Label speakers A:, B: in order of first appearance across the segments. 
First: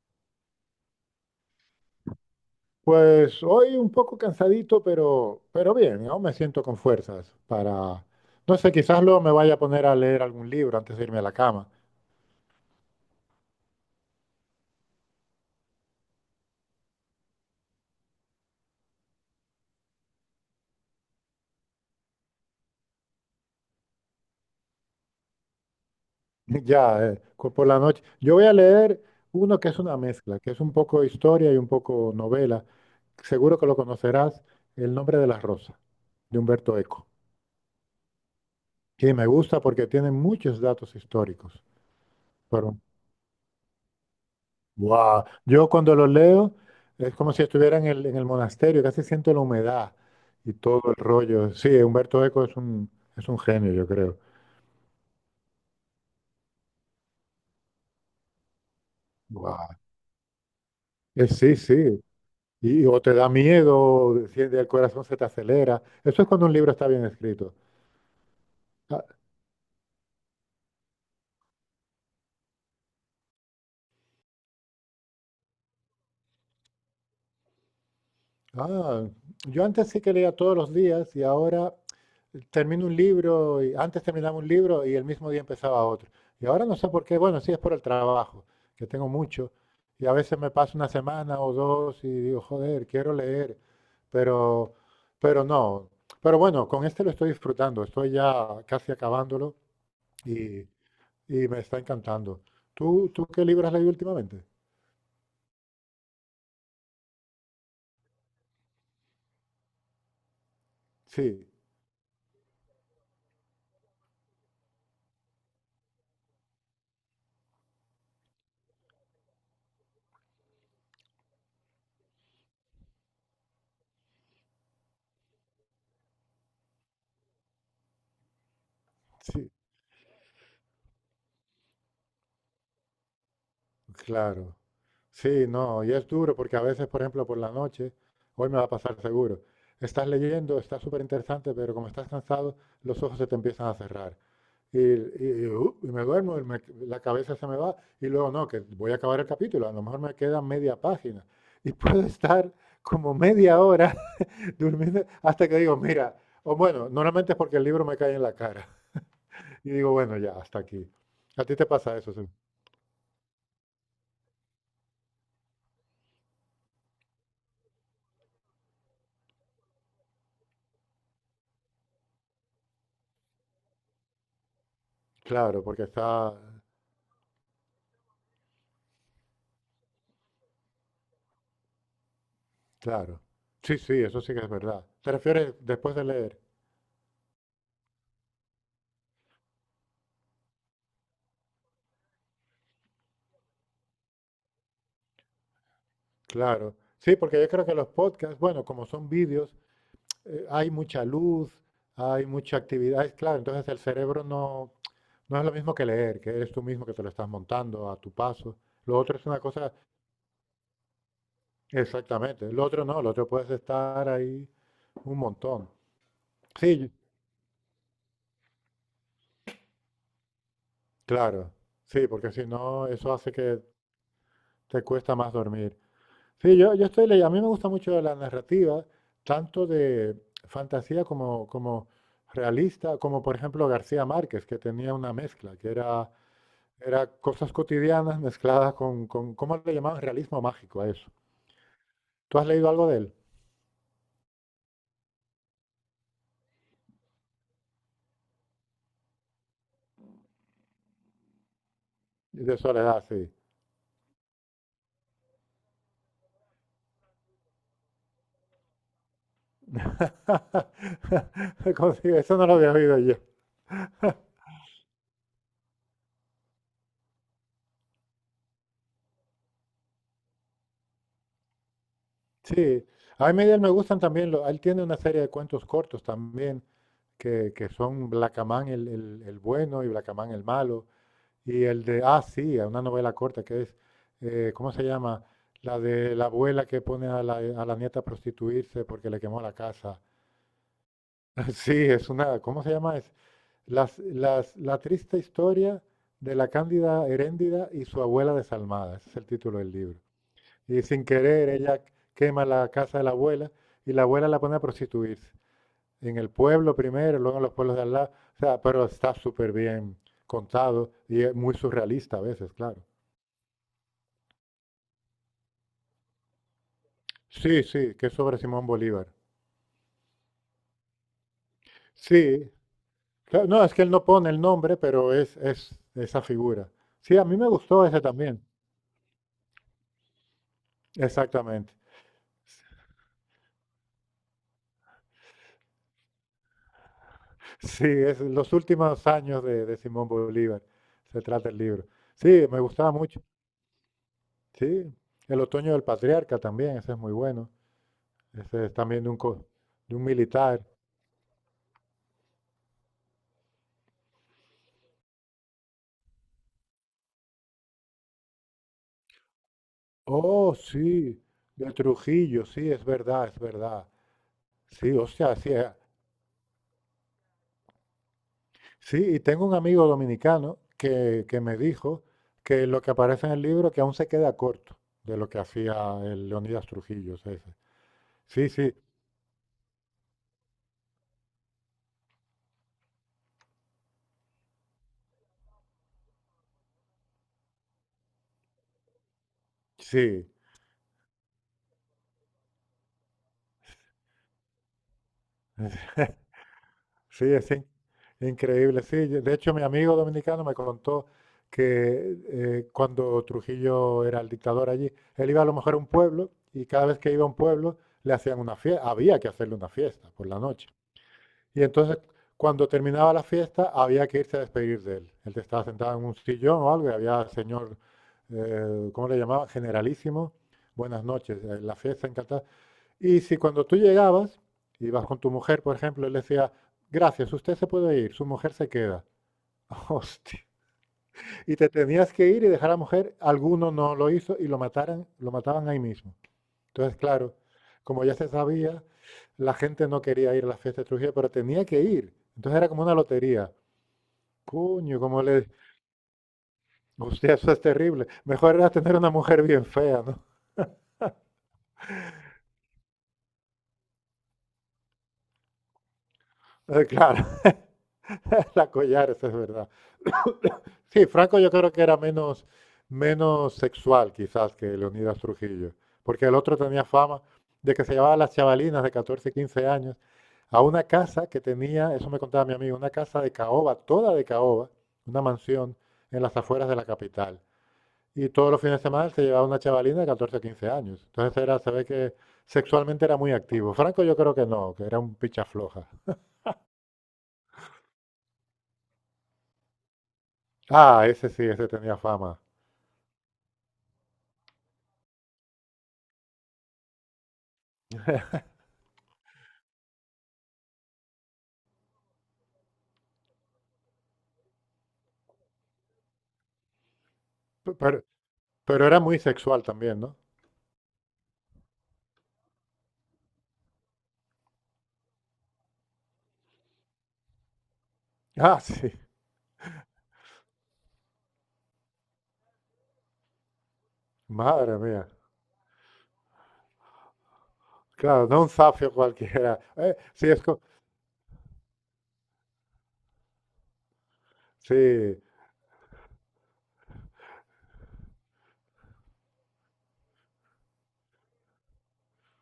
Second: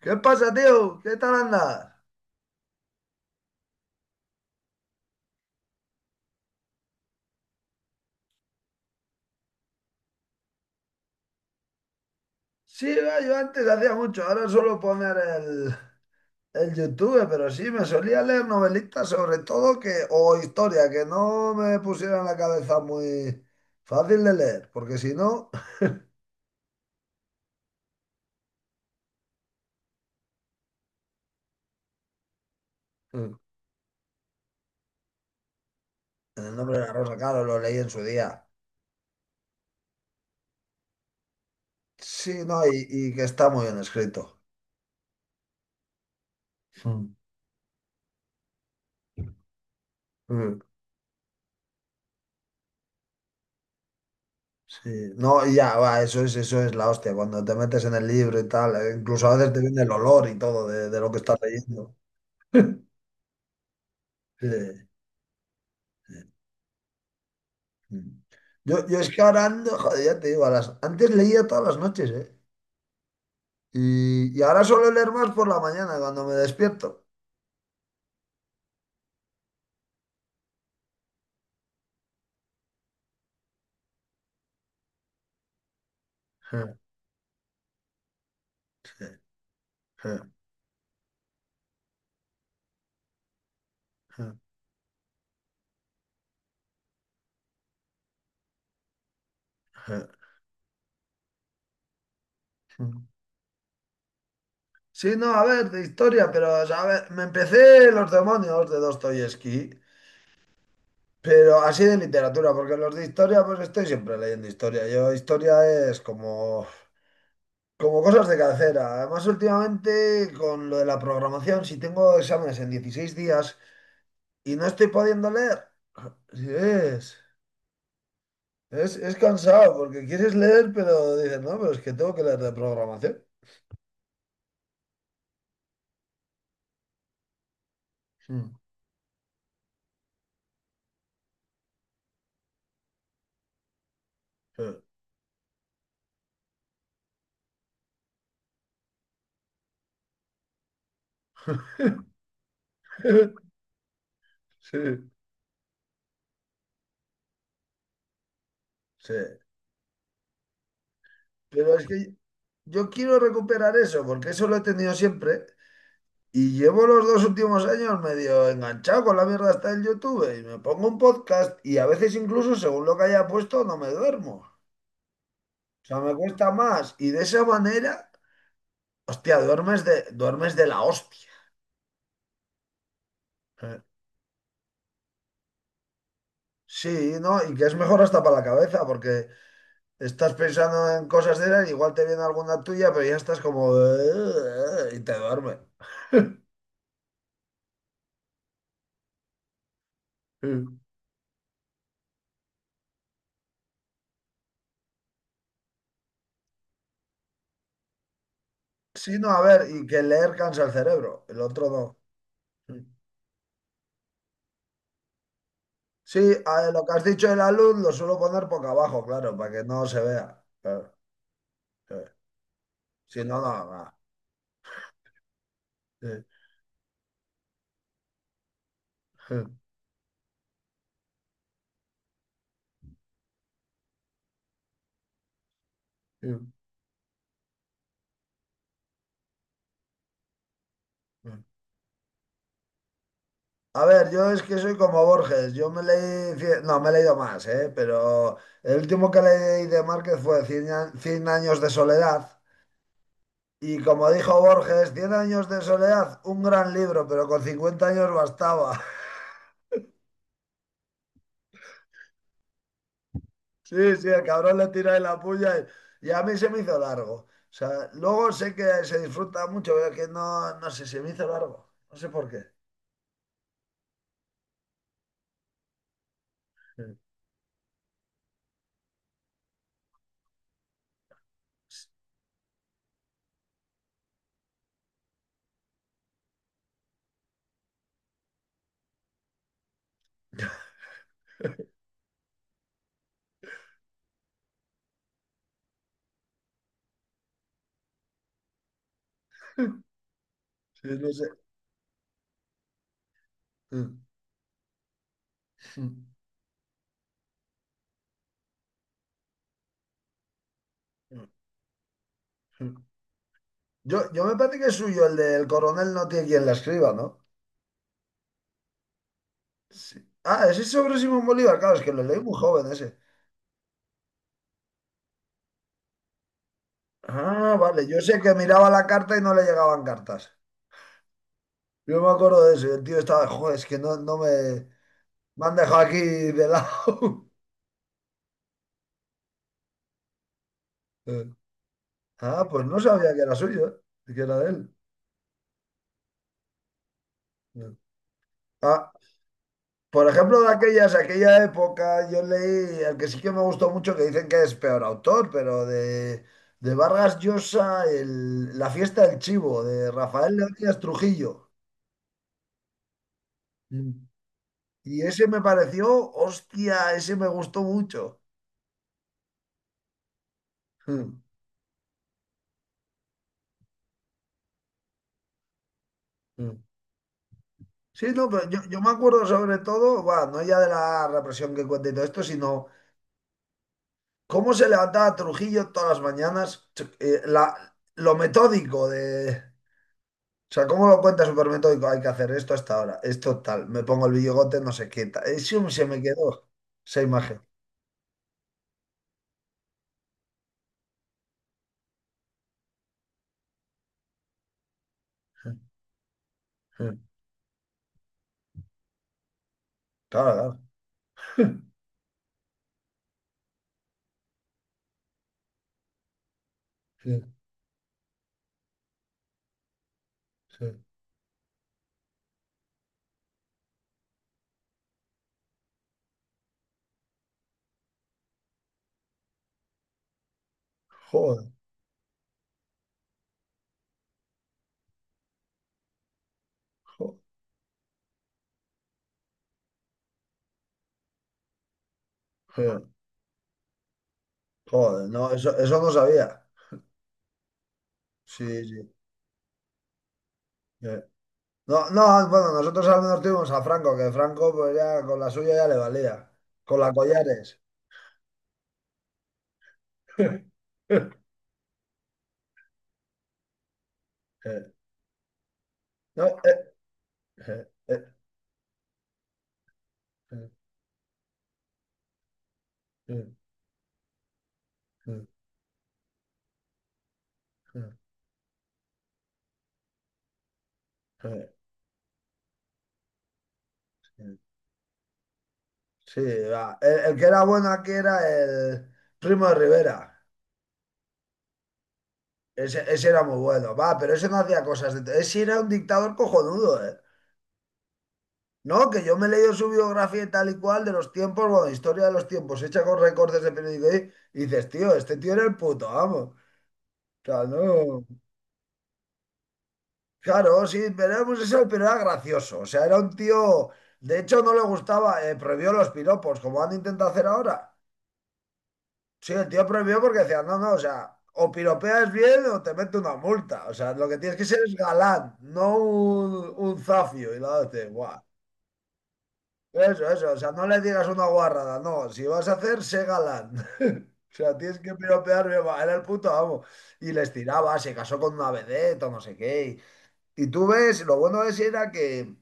A: ¿Qué pasa, tío? ¿Qué tal andas?
B: Pues hoy un poco cansadito, pero bien, aún me siento con fuerzas para, no sé, quizás luego me vaya a poner a leer algún libro antes de irme a la cama.
A: Sí, va, yo antes hacía mucho, ahora suelo poner el YouTube, pero sí, me solía leer novelitas sobre todo que, o historia, que no me pusieran la cabeza muy fácil de leer, porque si no,
B: Ya, por la noche. Yo voy a leer uno que es una mezcla, que es un poco historia y un poco novela.
A: en
B: Seguro que lo conocerás, El nombre de la rosa, de
A: el nombre
B: Humberto
A: de la
B: Eco.
A: rosa, claro, lo leí en su día.
B: Y me gusta porque tiene muchos datos históricos.
A: Sí, no, y que está muy bien escrito.
B: Wow. Yo cuando los leo
A: Mm.
B: es como si estuviera en el monasterio, casi siento la humedad y
A: Mm.
B: todo el rollo. Sí, Humberto Eco es un genio, yo creo.
A: Sí, no, y ya, va, eso es la hostia, cuando te metes en el libro y tal, incluso a veces te
B: Wow.
A: viene el olor y todo de lo que estás
B: Sí,
A: leyendo.
B: sí. Y, o te da miedo, si
A: Sí.
B: el corazón se te acelera. Eso es cuando un libro está bien escrito.
A: Mm. Yo
B: Ah.
A: es que ahora ando, joder, ya te digo, antes leía todas las noches, ¿eh? Y ahora suelo leer más por la mañana cuando me despierto.
B: Ah, yo antes sí que leía todos los días y ahora termino un libro y antes terminaba un libro y el mismo día empezaba otro. Y ahora no sé por qué, bueno, sí es por el trabajo, que tengo mucho y a veces me paso una semana o dos y digo, joder, quiero leer, pero pero no. Pero bueno, con este lo estoy disfrutando, estoy ya casi acabándolo y, y me está encantando. ¿Tú qué libro has leído últimamente?
A: Sí, no, a ver, de historia, pero, o sea, a ver, me empecé Los demonios de Dostoyevsky,
B: Sí,
A: pero así de literatura, porque los de historia, pues estoy siempre leyendo historia. Yo, historia es como cosas de cabecera. Además, últimamente, con lo de la programación, si tengo exámenes en 16 días, y no estoy pudiendo leer. Sí, es, es
B: sí.
A: cansado porque quieres leer, pero dices, no, pero es que tengo que leer de programación.
B: Claro. Sí, no, y es duro porque a veces, por ejemplo, por la noche, hoy me
A: Mm.
B: va a pasar seguro, estás leyendo, está súper interesante, pero como estás cansado, los ojos se te empiezan a cerrar.
A: Sí.
B: Y me duermo, la cabeza se me va, y luego no, que voy a acabar el capítulo, a lo mejor me queda media página. Y puedo estar como media hora
A: Sí,
B: durmiendo hasta que digo, mira, o bueno, normalmente es porque el libro me cae en la cara.
A: sí.
B: Y digo, bueno, ya, hasta aquí. ¿A ti te
A: Pero es
B: pasa eso?
A: que
B: ¿Sí?
A: yo quiero recuperar eso porque eso lo he tenido siempre y llevo los dos últimos años medio enganchado con la mierda hasta el YouTube y me pongo un podcast y a veces incluso según lo que haya puesto no me duermo.
B: Claro,
A: O
B: porque
A: sea,
B: está...
A: me cuesta más y de esa manera, hostia, duermes de la hostia.
B: Claro.
A: Sí.
B: Sí, sí, eso sí que es verdad. ¿Te refieres después de leer?
A: Sí, ¿no? Y que es mejor hasta para la cabeza, porque estás pensando en cosas de esas, igual te viene alguna tuya, pero ya estás como... y te duerme.
B: Claro. Sí, porque yo creo que los podcasts, bueno, como son vídeos, hay mucha luz, hay mucha actividad, es claro, entonces el cerebro no es lo mismo que leer, que eres tú mismo que te lo estás montando a tu paso. Lo otro
A: Sí,
B: es
A: no, a
B: una
A: ver,
B: cosa,
A: y que leer cansa el cerebro, el otro no.
B: exactamente. Lo otro no, lo otro puedes estar ahí un montón.
A: Sí, a ver, lo
B: Sí,
A: que has dicho de la luz lo suelo poner boca abajo, claro, para que no se vea. Claro,
B: claro. Sí,
A: claro.
B: porque si no, eso
A: Si
B: hace
A: no,
B: que
A: no,
B: te cuesta más dormir.
A: no.
B: Sí, yo estoy leyendo. A mí me gusta mucho la narrativa, tanto de fantasía como realista, como por ejemplo García Márquez, que tenía una mezcla,
A: Sí.
B: era cosas cotidianas mezcladas ¿cómo le llamaban? Realismo mágico a eso. ¿Tú has leído algo de él?
A: A ver, yo es que soy como Borges, yo me leí, cien- no, me he leído más, ¿eh? Pero el último que leí de Márquez fue Cien años de soledad.
B: De Soledad, sí.
A: Y como dijo Borges, Cien años de soledad, un gran libro, pero con 50 años bastaba.
B: Como si... Eso no lo había oído yo.
A: Sí, sí, el cabrón le tira de la puya y a mí se me hizo largo. O sea, luego sé que se disfruta mucho, pero que no, no sé, se me hizo largo. No sé por qué.
B: Sí, a mí de él me gustan también, lo- él tiene una serie de cuentos cortos también, que son Blacamán el bueno y Blacamán el malo. Y el de, ah, sí, a una novela corta que es, ¿cómo se llama? La de la abuela que pone a la nieta a prostituirse porque le quemó la casa. Sí, es una, ¿cómo se llama? Es la triste historia de la Cándida Heréndida y su abuela desalmada. Ese es el título del libro. Y
A: Sí,
B: sin
A: no sé.
B: querer, ella quema la casa de la abuela y la abuela la pone a prostituirse. En el pueblo primero, luego en los pueblos de al lado. O sea, pero está súper bien contado y es muy surrealista a veces, claro.
A: Yo me parece que es suyo el del coronel no tiene quien la escriba, ¿no?
B: Sí, sí, que es sobre Simón Bolívar.
A: Sí. Ah, ese es sobre Simón Bolívar, claro, es que lo leí muy
B: Sí,
A: joven ese.
B: claro, no, es que él no pone el nombre, pero es esa figura. Sí, a mí me
A: Ah, vale,
B: gustó
A: yo
B: ese
A: sé que
B: también.
A: miraba la carta y no le llegaban cartas.
B: Exactamente.
A: Yo me acuerdo de eso, y el tío estaba, joder, es que no, no me, me han dejado aquí de lado.
B: Sí, es los últimos años de Simón Bolívar. Se
A: Eh.
B: trata el libro.
A: Ah,
B: Sí, me
A: pues no
B: gustaba
A: sabía que
B: mucho.
A: era suyo, que era de él.
B: Sí, El otoño del patriarca también, ese es muy bueno.
A: Eh.
B: Ese es
A: Ah.
B: también de un, de un
A: Por ejemplo,
B: militar.
A: aquella época, yo leí el que sí que me gustó mucho, que dicen que es peor autor, pero de Vargas Llosa, La fiesta del chivo, de Rafael
B: Oh,
A: Leónidas
B: sí,
A: Trujillo.
B: de Trujillo, sí, es verdad, es verdad.
A: Mm.
B: Sí,
A: Y
B: o
A: ese
B: sea,
A: me
B: sí, eh.
A: pareció, hostia, ese me gustó mucho.
B: Sí, y tengo un amigo dominicano
A: Mm,
B: que me dijo que lo que aparece en el libro que aún se queda corto de lo que hacía el
A: mm.
B: Leonidas Trujillo. Ese.
A: Sí, no, pero
B: Sí,
A: yo,
B: sí,
A: yo me acuerdo sobre todo, va, no ya de la represión que cuenta y todo esto, sino cómo se levantaba Trujillo todas las mañanas, lo metódico de...
B: sí,
A: O sea, ¿cómo lo cuenta? Supermetódico. Hay que hacer esto hasta ahora, esto tal, me pongo el bigote, no sé qué tal. Y sí, se me quedó esa
B: sí,
A: imagen.
B: increíble. Sí, yo- de hecho mi amigo dominicano me contó que cuando Trujillo era el dictador allí, él iba a lo mejor a un pueblo y cada vez que iba a un pueblo le hacían una fiesta, había que hacerle una fiesta por
A: Claro,
B: la
A: claro.
B: noche. Y entonces, cuando terminaba la fiesta, había que irse a despedir de él. Él estaba sentado en un sillón o algo, y había
A: Sí,
B: el señor, ¿cómo le llamaba? Generalísimo.
A: sí.
B: Buenas noches, la fiesta encantada. Y si cuando tú llegabas, ibas con tu mujer, por ejemplo, él decía, gracias, usted se puede ir, su mujer se queda. Hostia.
A: Joder.
B: Y te tenías que ir y dejar a la mujer, alguno no lo hizo y lo mataran, lo mataban ahí mismo. Entonces, claro, como ya se sabía, la gente no quería ir a la fiesta de Trujillo, pero tenía que ir. Entonces era como
A: joder,
B: una lotería. Puño,
A: joder,
B: como
A: no,
B: le...
A: eso no sabía.
B: Usted, eso es terrible.
A: Sí,
B: Mejor era
A: sí.
B: tener una mujer bien fea, ¿no?
A: Eh. No, no, bueno, nosotros al menos tuvimos a Franco, que Franco pues ya con la suya ya le valía. Con la
B: Claro,
A: collares.
B: la collares, es verdad. Sí, Franco yo creo que era menos, menos sexual quizás
A: Eh.
B: que Leonidas Trujillo,
A: No.
B: porque el otro tenía fama
A: Eh,
B: de que se
A: eh,
B: llevaba a las chavalinas de 14 15 años
A: eh,
B: a una casa que tenía, eso me contaba mi amigo, una casa
A: eh,
B: de caoba, toda de caoba,
A: eh,
B: una
A: eh,
B: mansión en las afueras de la capital. Y todos los fines de semana se llevaba una chavalina de 14 15 años. Entonces
A: eh.
B: era, se ve que sexualmente era muy activo. Franco yo creo
A: eh.
B: que no, que era un picha floja.
A: Sí, va. El que era bueno aquí era el Primo de Rivera.
B: Ah, ese sí, ese tenía fama.
A: Ese era muy bueno, va, pero ese no hacía cosas. De... Ese era un dictador cojonudo, ¿eh? No, que yo me he leído su biografía y tal y cual de los tiempos, bueno, historia de los tiempos, hecha con recortes de periódico y dices, tío, este tío era el puto, vamos. O sea,
B: Pe- Pero,
A: no.
B: pero era muy sexual también, ¿no?
A: Claro, sí, pero era homosexual, pero era gracioso. O sea, era un tío. De hecho, no le gustaba, prohibió los piropos, como han intentado hacer ahora.
B: Ah, sí.
A: Sí, el tío prohibió porque decía, no, no, o sea, o piropeas bien o te mete una multa. O sea, lo que tienes que ser es
B: Madre mía.
A: galán, no un zafio. Y la otra dice, guau,
B: Claro, no un zafio cualquiera.
A: eso, eso, o sea, no le digas una guarrada, no, si vas a hacer, sé galán. O sea, tienes que
B: Sí,
A: piropear bien, va, era el puto amo. Y les tiraba, se casó con una vedette o no sé qué. Y tú ves, lo bueno de ese era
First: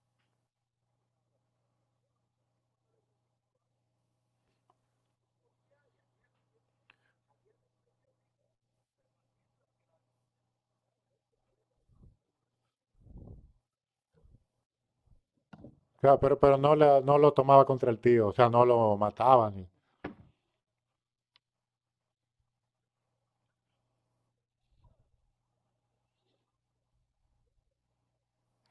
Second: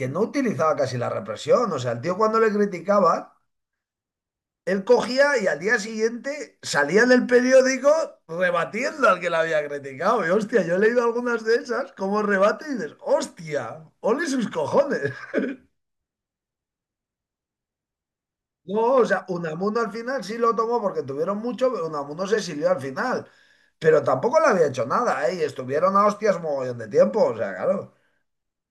A: que no utilizaba casi la represión. O sea, el tío cuando le criticaban él cogía y al día siguiente salía en el periódico rebatiendo al que la había criticado. Y hostia, yo he leído algunas de esas como rebate y dices, hostia, ole sus cojones.
B: claro, pero no, no lo tomaba contra el tío, o sea, no
A: No,
B: lo
A: o sea,
B: mataban. Ni...
A: Unamuno al final sí lo tomó porque tuvieron mucho, pero Unamuno se exilió al final. Pero tampoco le había hecho nada, ¿eh? Y estuvieron a hostias mogollón de tiempo. O sea, claro,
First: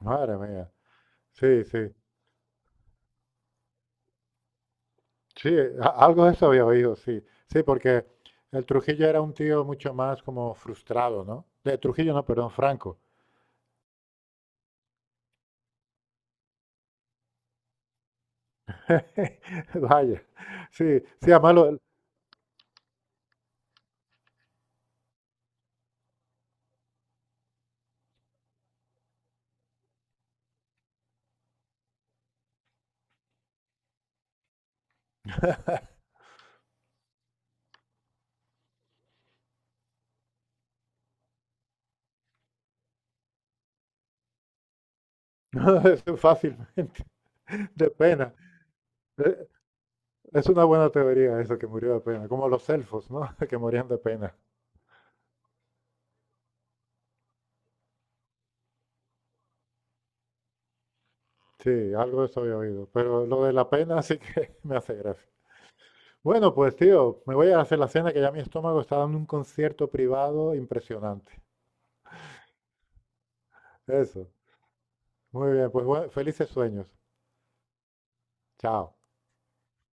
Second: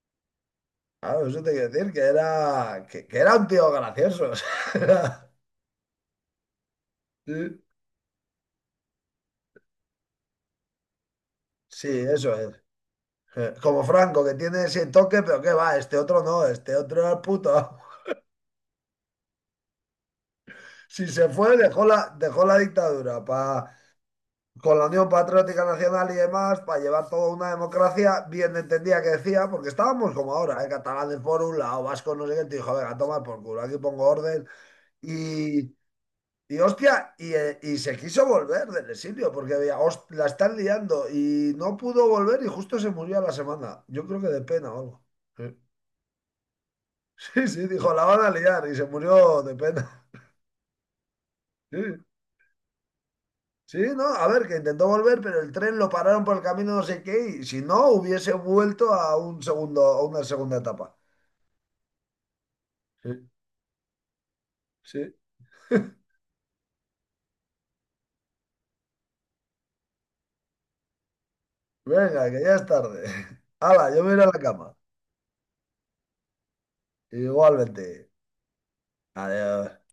B: Madre mía.
A: claro, eso te
B: Sí,
A: quiero decir
B: sí.
A: que era, que era un tío gracioso. O sea,
B: Sí, algo de eso había oído, sí.
A: sí,
B: Sí, porque el Trujillo era un tío mucho más como frustrado, ¿no? De
A: sí,
B: Trujillo, no,
A: eso
B: perdón,
A: es.
B: Franco.
A: Eh. Como Franco, que tiene ese toque, pero qué va, este otro no, este otro era el puto amo.
B: Vaya. Sí,
A: Si se
B: sí, además
A: fue,
B: lo,
A: dejó la dictadura pa- con la Unión Patriótica Nacional y demás para llevar toda una democracia, bien entendía que decía, porque estábamos como ahora, ¿eh? Catalanes por un lado, vascos no sé qué, te dijo, venga, toma por culo, aquí pongo orden. Y, y y se quiso volver del exilio, porque había, "Host- la están liando", y no pudo volver y justo se murió a la semana. Yo creo que de pena o algo. Sí.
B: lo- fácilmente,
A: Sí, sí,
B: de
A: dijo, la van a
B: pena.
A: liar y se murió
B: Eh,
A: de pena.
B: Es una buena teoría eso, que
A: Sí,
B: murió de pena, como los elfos, ¿no? Que
A: sí,
B: morían de
A: no, a
B: pena.
A: ver, que intentó volver, pero el tren lo pararon por el camino no sé qué y si no, hubiese vuelto a a una segunda etapa.
B: Sí, algo de eso había oído. Pero
A: Sí,
B: lo de la pena sí que me hace
A: sí.
B: gracia. Bueno, pues tío, me voy a hacer la cena que ya mi estómago está dando un concierto privado impresionante.
A: Venga, que ya es tarde. Hala, yo me iré a
B: Eso.
A: la cama.
B: Muy bien, pues bueno, felices sueños.
A: Igualmente.
B: Chao.
A: Adiós.